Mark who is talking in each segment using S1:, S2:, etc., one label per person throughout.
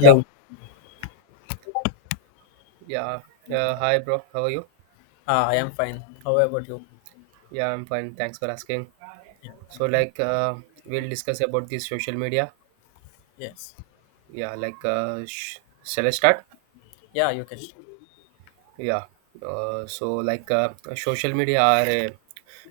S1: Yeah, yeah. Hi, bro. How are you?
S2: Ah, I am fine. How about you?
S1: Yeah, I'm fine. Thanks for asking.
S2: Yeah.
S1: So, like, we'll discuss about the social media.
S2: Yes.
S1: Yeah, like, shall I start?
S2: Yeah, you can start.
S1: Yeah. So, like, social media are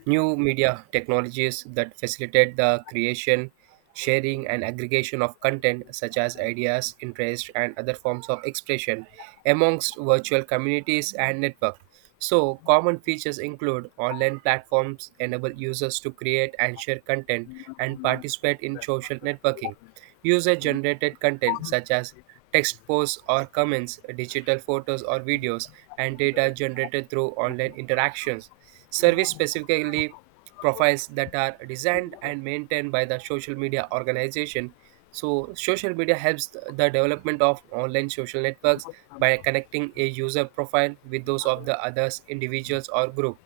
S1: new media technologies that facilitate the creation, sharing, and aggregation of content such as ideas, interest, and other forms of expression amongst virtual communities and network. So, common features include online platforms enable users to create and share content and participate in social networking. User generated content such as text posts or comments, digital photos or videos, and data generated through online interactions. Service specifically profiles that are designed and maintained by the social media organization. So, social media helps the development of online social networks by connecting a user profile with those of the others individuals or group.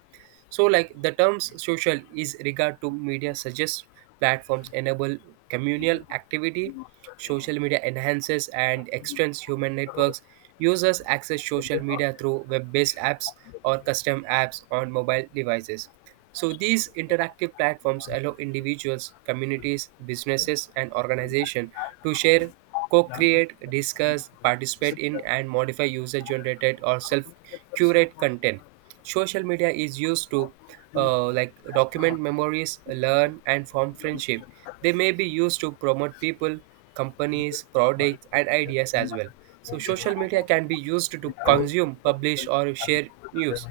S1: So, like, the terms social is regard to media suggests platforms enable communal activity. Social media enhances and extends human networks. Users access social media through web based apps or custom apps on mobile devices. So, these interactive platforms allow individuals, communities, businesses, and organizations to share, co create, discuss, participate in, and modify user generated or self curate content. Social media is used to like document memories, learn, and form friendship. They may be used to promote people, companies, products, and ideas as well. So social media can be used to consume, publish, or share news.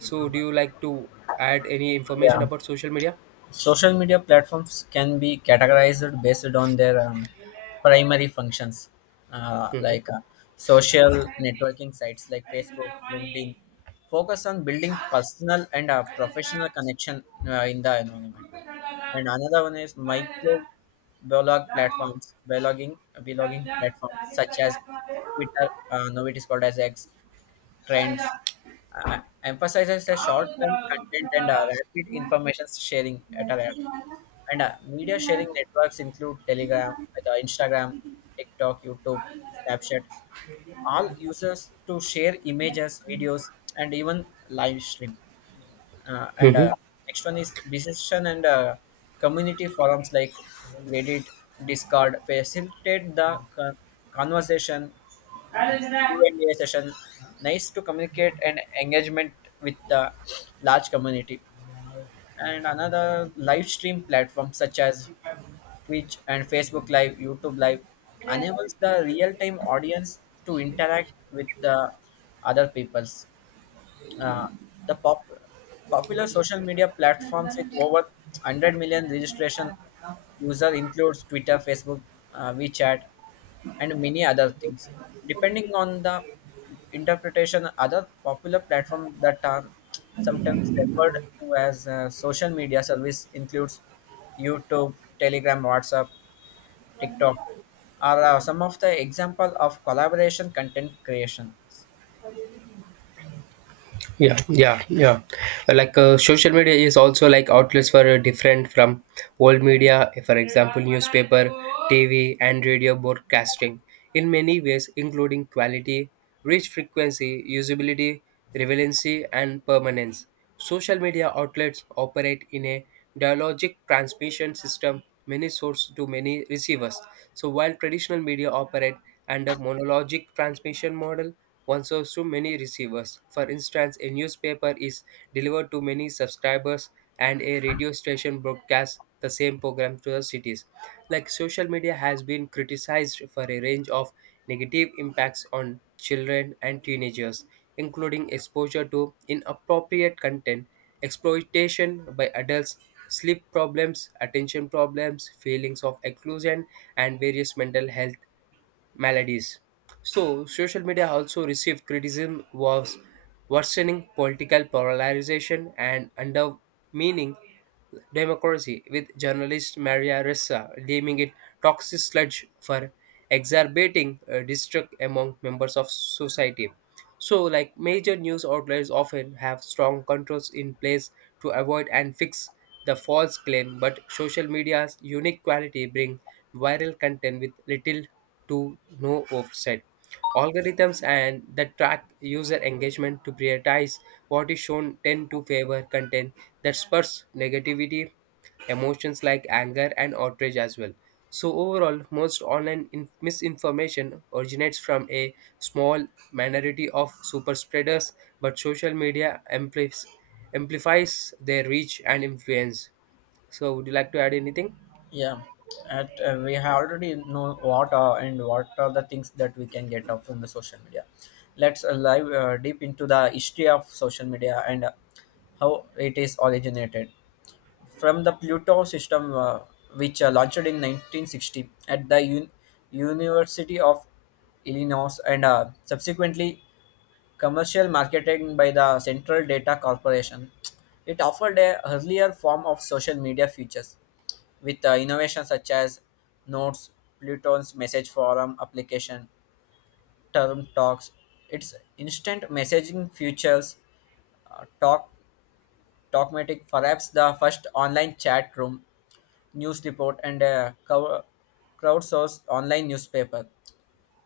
S1: So do you like to add any information
S2: Yeah.
S1: about social media?
S2: Social media platforms can be categorized based on their primary functions, uh,
S1: Hmm.
S2: like uh, social networking sites like Facebook, LinkedIn, focus on building personal and professional connection in the environment. And another one is microblog platforms, blogging platforms such as Twitter, now it is called as X, Trends, emphasizes a short-term content and rapid information sharing at a rate. And media sharing networks include Telegram, Instagram, TikTok, YouTube, Snapchat. All users to share images, videos, and even live stream
S1: Hı
S2: and
S1: hı.
S2: Next one is decision and community forums like reddit, discord facilitate the con- conversation,
S1: Kardeşine,
S2: q&a session, nice to communicate and engagement with the large community, and another live stream platform such as twitch and facebook live, youtube live
S1: e,
S2: enables the real-time audience to interact with the other peoples. uh, the popular social media platforms with over 100 million registration user includes Twitter, Facebook, WeChat, and many other things. Depending on the interpretation, other popular platforms that are sometimes referred to as social media service includes YouTube, Telegram, WhatsApp, TikTok, are some of the example of collaboration content creations.
S1: yeah, yeah, yeah, like, social media is also like outlets for different from old media, for example, newspaper, TV, and radio broadcasting, in many ways, including quality, reach, frequency, usability, relevancy, and permanence. Social media outlets operate in a dialogic transmission system, many sources to many receivers. So while traditional media operate under monologic transmission model, one serves to many receivers. For instance, a newspaper is delivered to many subscribers, and a radio station broadcasts the same program to the cities. Like social media has been criticized for a range of negative impacts on children and teenagers, including exposure to inappropriate content, exploitation by adults, sleep problems, attention problems, feelings of exclusion, and various mental health maladies. So, social media also received criticism was worsening political polarization and undermining democracy, with journalist Maria Ressa deeming it toxic sludge for exacerbating distrust among members of society. So, like, major news outlets often have strong controls in place to avoid and fix the false claim, but social media's unique quality bring viral content with little to no offset. Algorithms and that track user engagement to prioritize what is shown tend to favor content that spurs negativity emotions like anger and outrage as well. So, overall, most online misinformation originates from a small minority of super spreaders, but social media amplis- amplifies their reach and influence. So, would you like to add anything?
S2: Yeah, at we have already know what are and what are the things that we can get off from the social media. Let's dive deep into the history of social media and how it is originated from the Pluto system, which launched in 1960 at the University of Illinois and subsequently commercial marketing by the Central Data Corporation. It offered a earlier form of social media features with innovations such as notes, Pluton's message forum application, term talks, its instant messaging features, uh, talk Talkmatic, perhaps the first online chat room, news report, and a crowdsourced online newspaper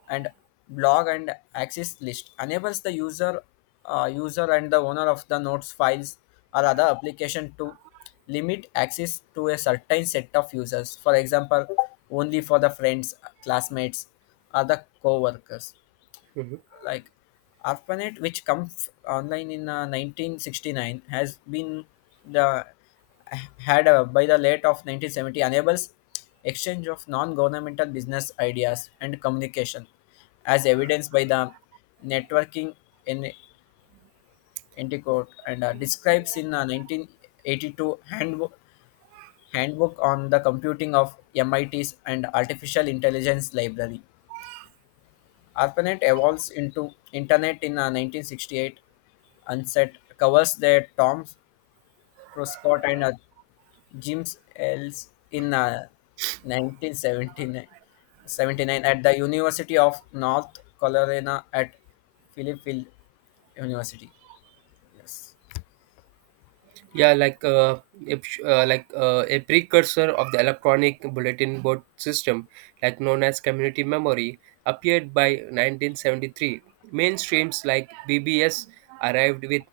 S2: and blog and access list enables the user and the owner of the notes files or other application to limit access to a certain set of users. For example, only for the friends, classmates, or the co-workers, like ARPANET, which comes online in 1969, has been the had, by the late of 1970 enables exchange of non-governmental business ideas and communication, as evidenced by the networking in Antiquote and describes in 1982 handbook on the computing of MIT's and artificial intelligence library. ARPANET evolves into Internet in 1968, and set covers the Tom Truscott and Jim Ells in 1979 at the University of North Carolina at Philippill University. Yes.
S1: yeah like uh, a, uh, like uh, a precursor of the electronic bulletin board system, like known as community memory, appeared by 1973. Mainstreams like bbs arrived with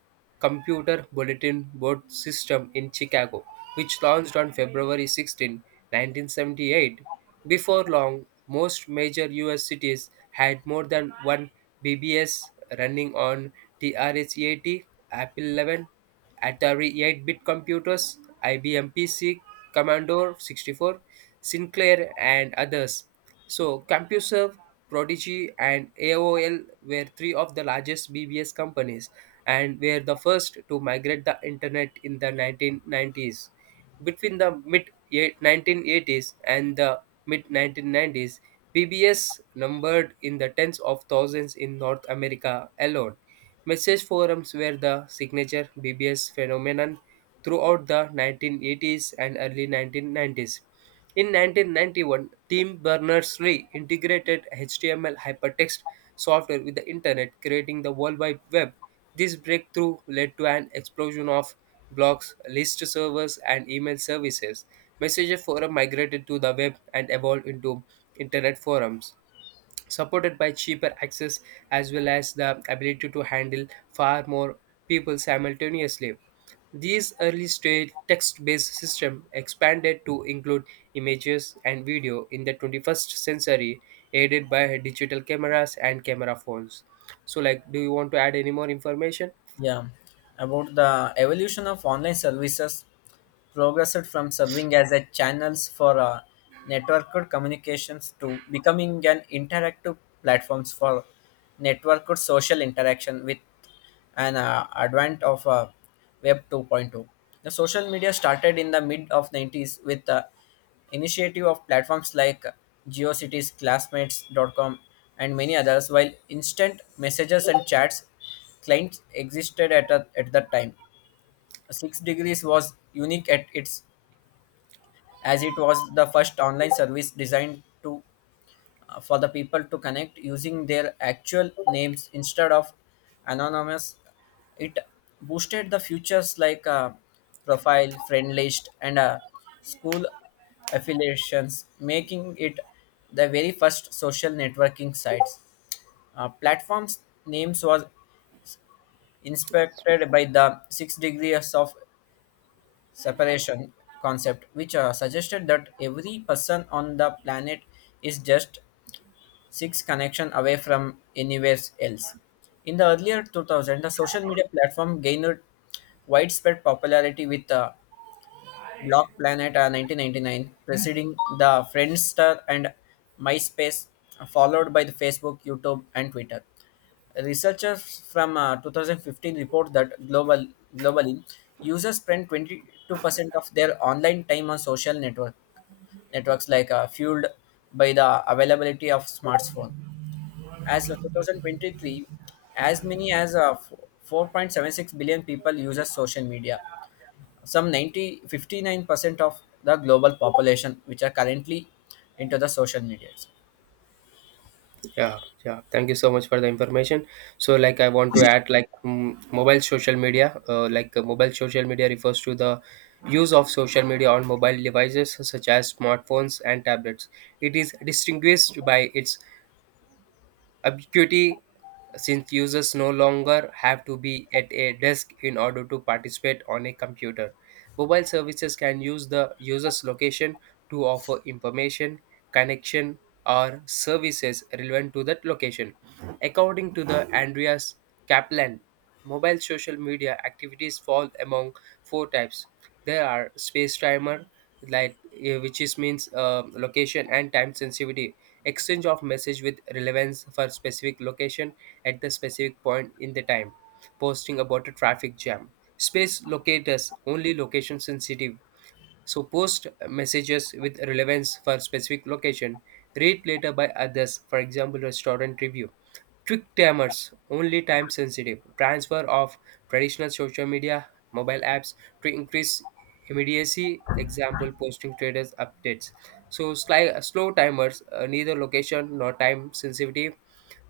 S1: computer bulletin board system in Chicago, which launched on February 16 1978. Before long, most major us cities had more than one bbs running on 80 apple 11, Atari 8-bit computers, IBM PC, Commodore 64, Sinclair, and others. So CompuServe, Prodigy, and AOL were three of the largest BBS companies and were the first to migrate the internet in the 1990s. Between the mid 1980s and the mid 1990s, PBS numbered in the tens of thousands in North America alone. Message forums were the signature BBS phenomenon throughout the 1980s and early 1990s. In 1991, Tim Berners-Lee integrated HTML hypertext software with the internet, creating the World Wide Web. This breakthrough led to an explosion of blogs, list servers, and email services. Messenger forum migrated to the web and evolved into internet forums supported by cheaper access as well as the ability to handle far more people simultaneously. These early stage text-based system expanded to include images and video in the 21st century, aided by digital cameras and camera phones. So, like, do you want to add any more information?
S2: Yeah. About the evolution of online services progressed from serving as a channels for networked communications to becoming an interactive platforms for networked social interaction with an advent of web 2.2. The social media started in the mid of 90s with the initiative of platforms like geocities, classmates.com, and many others. While instant messages and chats clients existed at that time, six degrees was unique at its, as it was the first online service designed to for the people to connect using their actual names instead of anonymous. It boosted the features like profile, friend list, and school affiliations, making it the very first social networking sites platforms. Names was inspected by the six degrees of separation concept, which suggested that every person on the planet is just six connection away from anywhere else. In the earlier 2000, the social media platform gained widespread popularity with Block Planet 1999, preceding the Friendster and MySpace, followed by the Facebook, YouTube, and Twitter. Researchers from 2015 report that globally users spend 22% of their online time on social networks, fueled by the availability of smartphone. As of 2023, as many as 4.76 billion people uses social media. Some ninety fifty nine percent of the global population which are currently into the social media.
S1: Yeah, yeah. Thank you so much for the information. So, like, I want to add, like, mobile social media. Like, mobile social media refers to the use of social media on mobile devices such as smartphones and tablets. It is distinguished by its ubiquity, since users no longer have to be at a desk in order to participate on a computer. Mobile services can use the user's location to offer information, connection, or services relevant to that location. According to the Andreas Kaplan, mobile social media activities fall among four types. There are space timer, like, which is means location and time sensitivity exchange of message with relevance for specific location at the specific point in the time, posting about a traffic jam. Space locators, only location sensitive, so post messages with relevance for specific location. Read later by others, for example, restaurant review. Quick timers, only time sensitive. Transfer of traditional social media, mobile apps to increase immediacy. Example, posting traders updates. So slow timers, neither location nor time sensitive.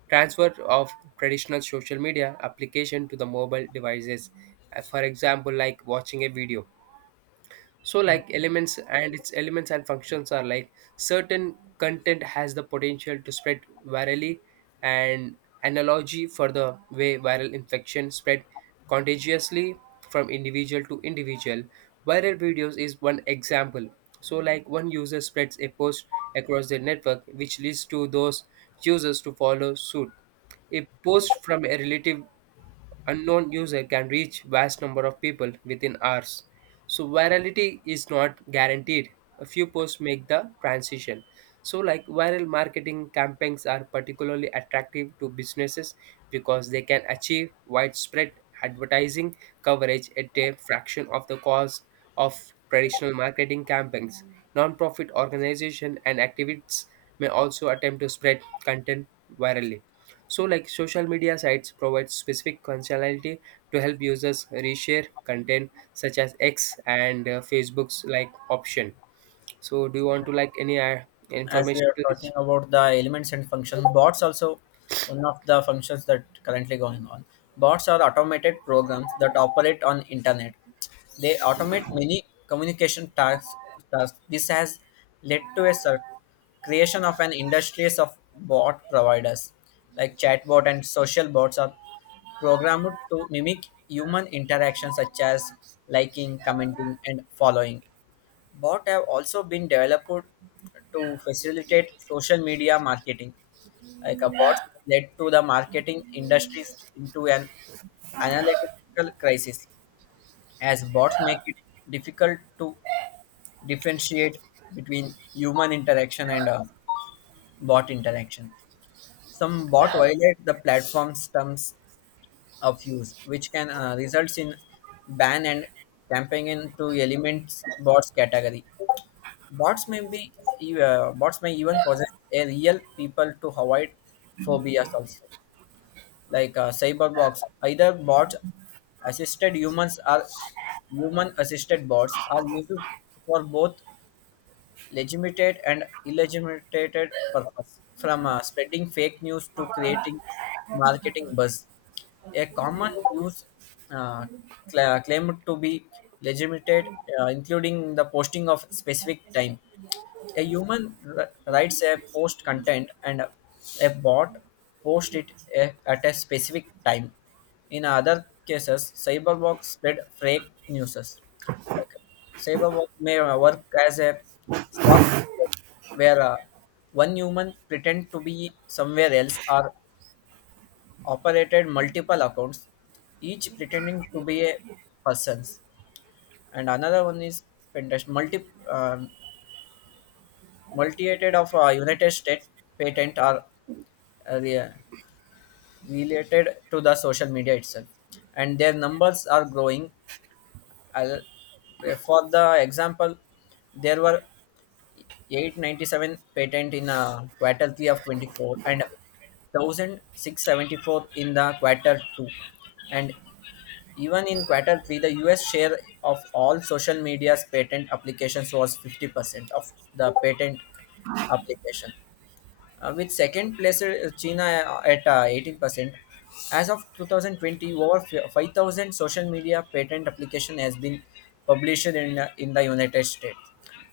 S1: Transfer of traditional social media application to the mobile devices. For example, like watching a video. So, like, elements and its elements and functions are, like, certain content has the potential to spread virally and analogy for the way viral infection spread contagiously from individual to individual. Viral videos is one example. So, like, one user spreads a post across their network which leads to those users to follow suit. A post from a relative unknown user can reach vast number of people within hours. So virality is not guaranteed. A few posts make the transition. So, like, viral marketing campaigns are particularly attractive to businesses because they can achieve widespread advertising coverage at a fraction of the cost of traditional marketing campaigns. Nonprofit organizations and activists may also attempt to spread content virally. So, like, social media sites provide specific functionality to help users reshare content such as X and Facebook's like option. So, do you want to like any
S2: As we
S1: information
S2: are
S1: to this?
S2: talking about the elements and functions, bots also one of the functions that currently going on. Bots are automated programs that operate on internet. They automate many communication tasks. This has led to a creation of an industries of bot providers, like chatbot and social bots are programmed to mimic human interactions such as liking, commenting, and following. Bots have also been developed to facilitate social media marketing. Like a bots led to the marketing industries into an analytical crisis, as bots make it difficult to differentiate between human interaction and bot interaction. Some bot violate the platform's terms of use, which can result in ban and campaign into elements bots category. Bots may be Bots may even possess a real people to avoid phobias also, like cyberbots. Either bots assisted humans or human assisted bots are used for both legitimate and illegitimate purpose, from spreading fake news to creating marketing buzz. A common use uh, claimed to be legitimate, including the posting of specific time, a human writes a post content and a bot posts at a specific time. In other cases, cyberbots spread fake news. Like, cyberbot may work as a stock market where one human pretend to be somewhere else or operated multiple accounts, each pretending to be a person's. And another one is Pinterest. Multitude of United States patent are uh, re- related to the social media itself, and their numbers are growing. I'll, for the example, there were 897 patent in quarter three of 24 and 1674 in the quarter two, and even in quarter three, the U.S. share of all social media's patent applications was 50% of the patent application, with second place China at 18%. As of 2020, over 5,000 social media patent application has been published in the United States.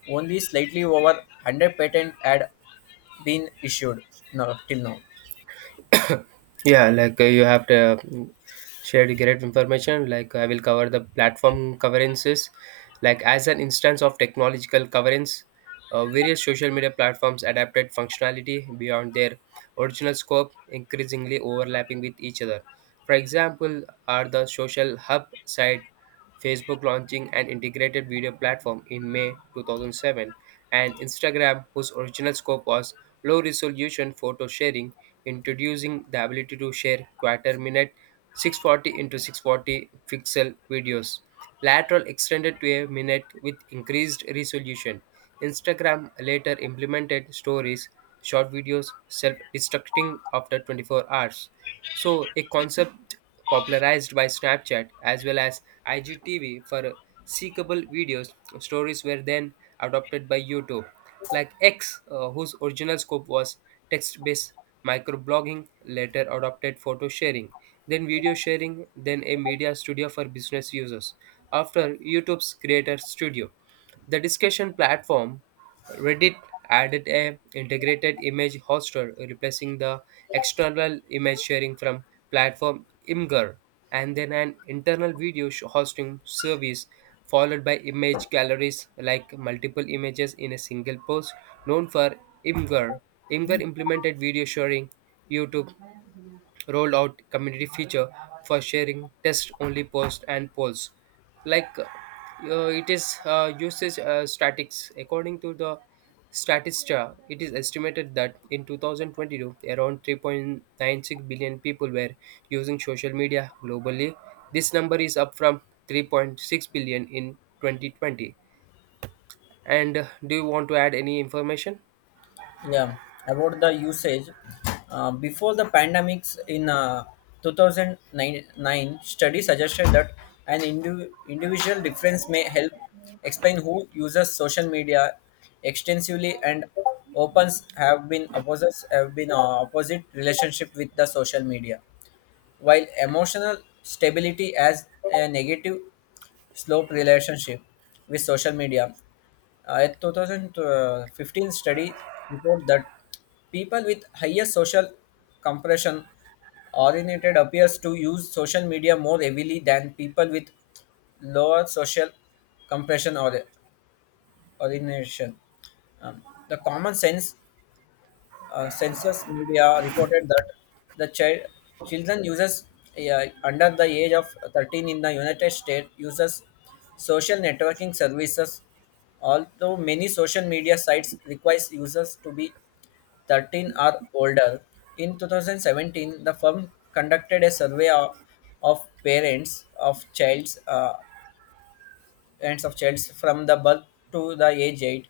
S2: Only slightly over 100 patent had been issued now, till now.
S1: Yeah, like, you have to shared great information. Like, I will cover the platform coverances. Like, as an instance of technological coverance, various social media platforms adapted functionality beyond their original scope, increasingly overlapping with each other. For example, are the social hub site Facebook launching an integrated video platform in May 2007 and Instagram, whose original scope was low resolution photo sharing, introducing the ability to share quarter minute 640 into 640 pixel videos. Lateral extended to a minute with increased resolution. Instagram later implemented stories, short videos, self destructing after 24 hours. So, a concept popularized by Snapchat as well as IGTV for seekable videos, stories were then adopted by YouTube, like X, whose original scope was text based microblogging, later adopted photo sharing, then video sharing, then a media studio for business users. After YouTube's Creator Studio. The discussion platform Reddit added a integrated image hoster, replacing the external image sharing from platform Imgur, and then an internal video hosting service, followed by image galleries like multiple images in a single post, known for Imgur. Imgur implemented video sharing, YouTube rolled out community feature for sharing test only posts and polls. Like, it is, usage, statics according to the Statista, it is estimated that in 2022 around 3.96 billion people were using social media globally. This number is up from 3.6 billion in 2020. And do you want to add any information?
S2: Yeah, about the usage, before the pandemics in 2009 study suggested that an individual difference may help explain who uses social media extensively, and opens have been opposite relationship with the social media, while emotional stability has a negative slope relationship with social media. A 2015 study report that people with higher social compression oriented appears to use social media more heavily than people with lower social compression or orientation. Um, the common sense census media reported that the children users under the age of 13 in the united states uses social networking services, although many social media sites requires users to be 13 or older. In 2017, the firm conducted a survey of parents of childs hands of children from the birth to the age 8,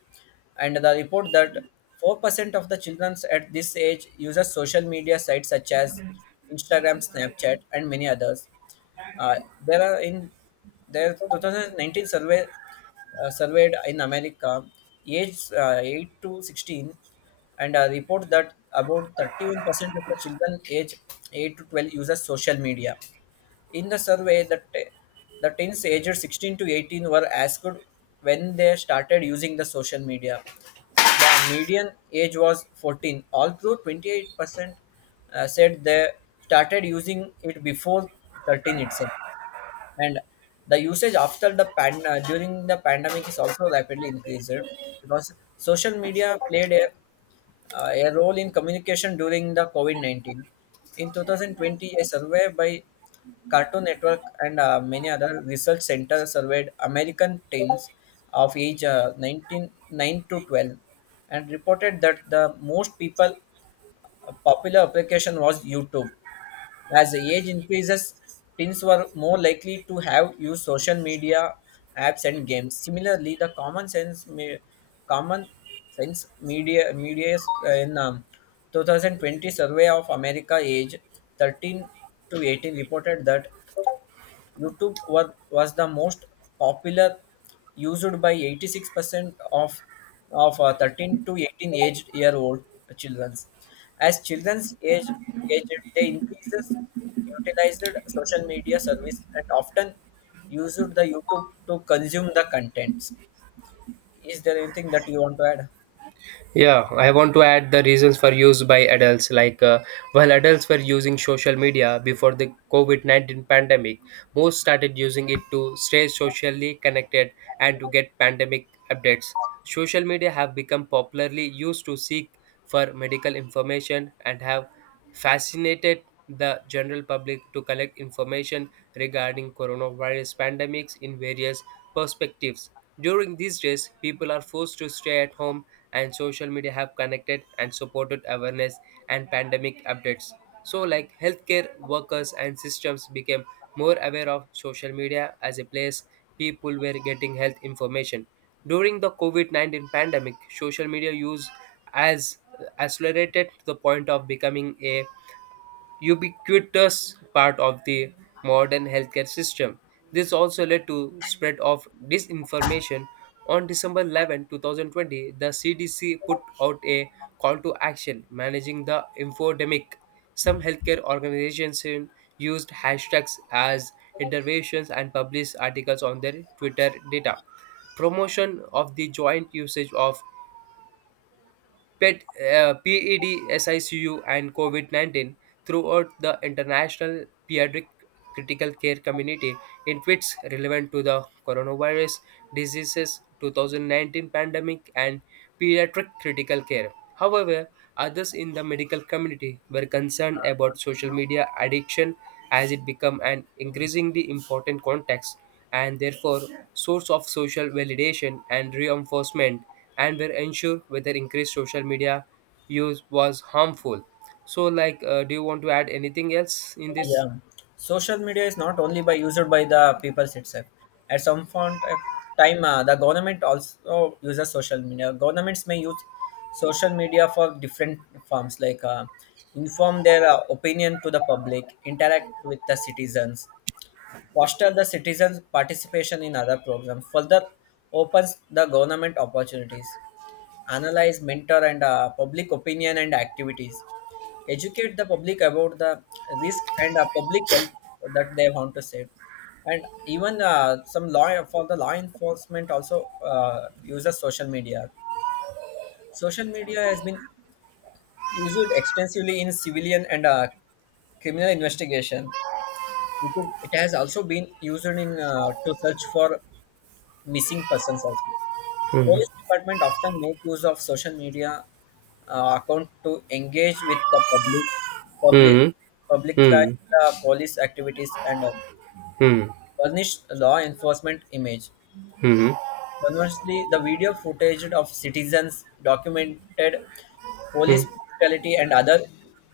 S2: and the report that 4% of the children at this age uses social media sites such as instagram, snapchat, and many others. uh, there are in their 2019 survey, surveyed in America, aged 8 to 16, and report that about 31% of the children aged 8 to 12 uses social media. In the survey, the teens aged 16 to 18 were asked when they started using the social media. The median age was 14, although 28% said they started using it before 13 itself. And the usage after the pan during the pandemic is also rapidly increased, because social media played a role in communication during the covid-19. In 2020, a survey by cartoon network and many other research centers surveyed american teens of age, 19 9 to 12, and reported that the most people popular application was youtube. As the age increases, teens were more likely to have used social media apps and games. Similarly, the common sense media media is, in 2020 survey of America age 13 to 18 reported that YouTube was the most popular, used by 86% of 13 to 18 aged year old children. As children's age they increases utilized social media service and often used the YouTube to consume the contents. Is there anything that you want to add?
S1: Yeah, I want to add the reasons for use by adults. Like, while adults were using social media before the COVID 19 pandemic, most started using it to stay socially connected and to get pandemic updates. Social media have become popularly used to seek for medical information and have fascinated the general public to collect information regarding coronavirus pandemics in various perspectives. During these days, people are forced to stay at home and social media have connected and supported awareness and pandemic updates. So, like, healthcare workers and systems became more aware of social media as a place people were getting health information. During the COVID 19 pandemic, social media use has accelerated to the point of becoming a ubiquitous part of the modern healthcare system. This also led to spread of disinformation. On December 11, 2020, the CDC put out a call to action managing the infodemic. Some healthcare organizations used hashtags as interventions and published articles on their Twitter data. Promotion of the joint usage of PET, PEDSICU and COVID 19 throughout the international pediatric critical care community in tweets relevant to the coronavirus diseases 2019 pandemic and pediatric critical care. However, others in the medical community were concerned about social media addiction as it became an increasingly important context and therefore source of social validation and reinforcement and were unsure whether increased social media use was harmful. So, like, do you want to add anything else in this?
S2: Yeah, social media is not only by used by the people itself. At some point of time, the government also uses social media. Governments may use social media for different forms, like inform their opinion to the public, interact with the citizens, foster the citizens' participation in other programs. Further, opens the government opportunities analyze, mentor, and public opinion and activities. Educate the public about the risk and public health that they want to save. And even some law for the law enforcement also uses social media. Social media has been used extensively in civilian and criminal investigation. It has also been used in to search for missing persons also.
S1: Hmm.
S2: Police department often make use of social media account to engage with the public,
S1: Hmm.
S2: publicize
S1: Hmm.
S2: the police activities and
S1: Hmm. Hmm.
S2: burnish law enforcement image.
S1: Hmm.
S2: Conversely, the video footage of citizens documented police brutality and other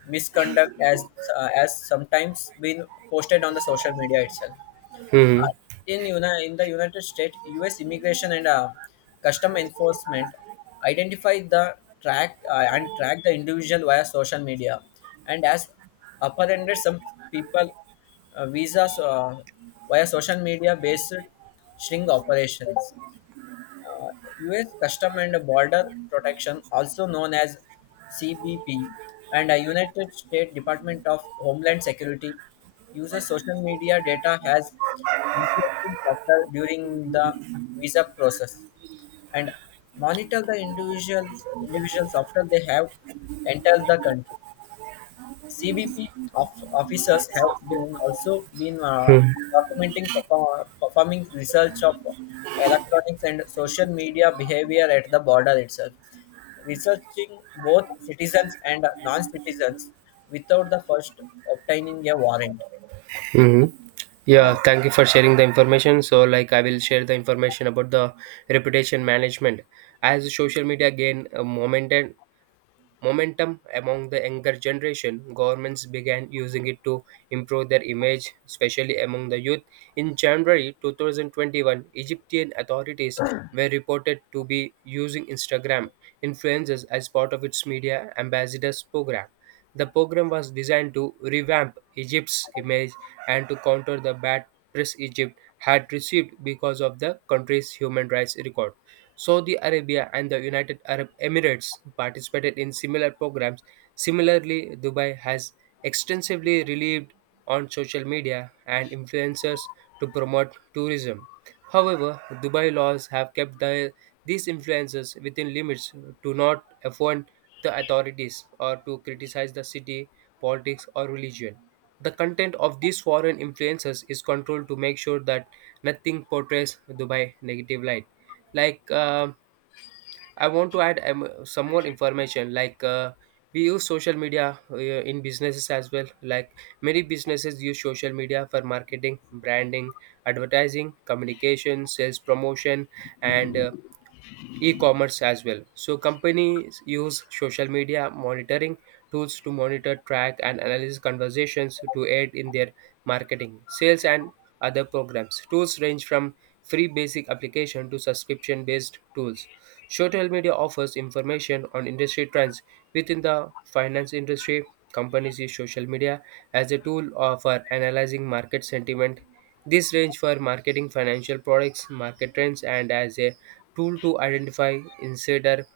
S2: misconduct, as sometimes been posted on the social media itself.
S1: Hmm.
S2: In in the United States, U.S. Immigration and Custom Enforcement identify the track the individual via social media, and as apprehended some people visas via social media based string operations. U.S. Custom and Border Protection, also known as CBP, and a United States Department of Homeland Security uses social media data as influencing factor during the visa process and monitor the individuals after they have entered the country. CBP of officers have been also been
S1: Hmm.
S2: documenting, performing research of electronics and social media behavior at the border itself, researching both citizens and non-citizens without the first obtaining a warrant.
S1: Hmm.
S2: Uh,
S1: Yeah, thank you for sharing the information. So, like, I will share the information about the reputation management. As social media gain a momentum among the younger generation, governments began using it to improve their image, especially among the youth. In January 2021, Egyptian authorities were reported to be using Instagram influencers as part of its media ambassadors program. The program was designed to revamp Egypt's image and to counter the bad press Egypt had received because of the country's human rights record. Saudi Arabia and the United Arab Emirates participated in similar programs. Similarly, Dubai has extensively relied on social media and influencers to promote tourism. However, Dubai laws have kept these influencers within limits to not offend the authorities or to criticize the city, politics, or religion. The content of these foreign influencers is controlled to make sure that nothing portrays Dubai negative light. Like, I want to add, some more information. Like, we use social media in businesses as well. Like, many businesses use social media for marketing, branding, advertising, communication, sales promotion, and e-commerce as well. So companies use social media monitoring tools to monitor, track, and analyze conversations to aid in their marketing, sales, and other programs. Tools range from free basic application to subscription-based tools. Social media offers information on industry trends within the finance industry. Companies use social media as a tool for analyzing market sentiment. This range for marketing financial products, market trends, and as a tool to identify insider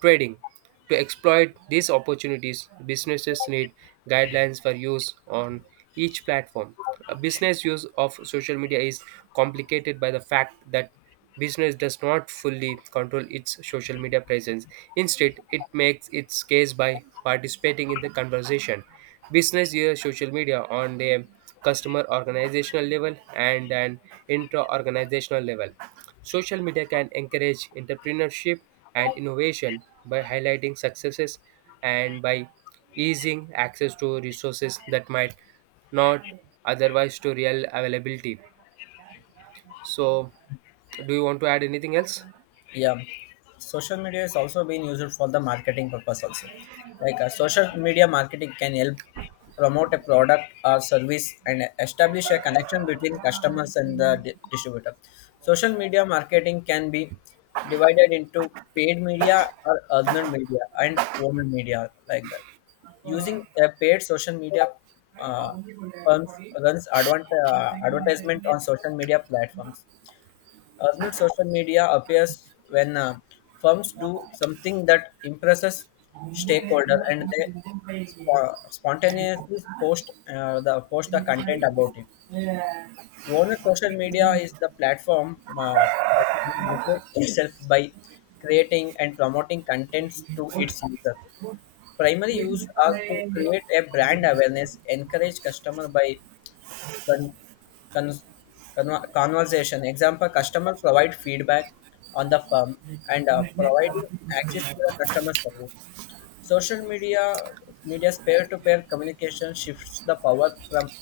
S1: trading. To exploit these opportunities, businesses need guidelines for use on each platform. A business use of social media is complicated by the fact that business does not fully control its social media presence. Instead, it makes its case by participating in the conversation. Business use social media on their customer organizational level and an intra organizational level. Social media can encourage entrepreneurship and innovation by highlighting successes and by easing access to resources that might not otherwise to real availability. So, do you want to add anything else?
S2: yeah, social media is also being used for the marketing purpose also. Like, social media marketing can help promote a product or service and establish a connection between customers and the distributor. Social media marketing can be divided into paid media or earned media and owned media, like that. Using a paid social media, uh, firms runs advertisement on social media platforms. As not social media appears when firms do something that impresses stakeholder and they spontaneously post, the content about it. Owner social media is the platform that markets itself by creating and promoting contents to its users. Primary use are to create a brand awareness, encourage customer by Con- con- conversation. Example, customer provide feedback on the firm and providing access to the customer service. Social media's peer-to-peer communication shifts the power from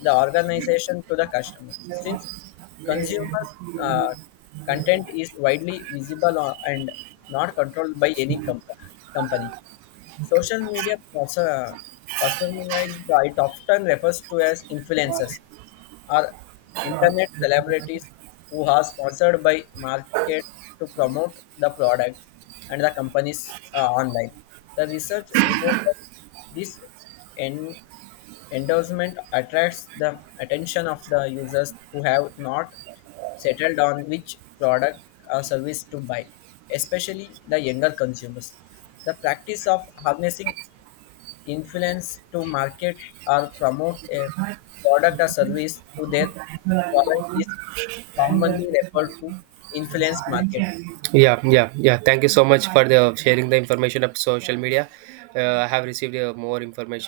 S2: the organization to the customer. Since consumer uh, content is widely visible and not controlled by any company. Social media personalized it often refers to as influencers or internet celebrities who are sponsored by markets to promote the products and the companies online. The research report that this en- endorsement attracts the attention of the users who have not settled on which product or service to buy, especially the younger consumers. The practice of harnessing influence to market or promote a product or service to their following is commonly referred to influence marketing.
S1: Yeah, yeah, yeah, thank you so much for the sharing the information of social media. I have received more information.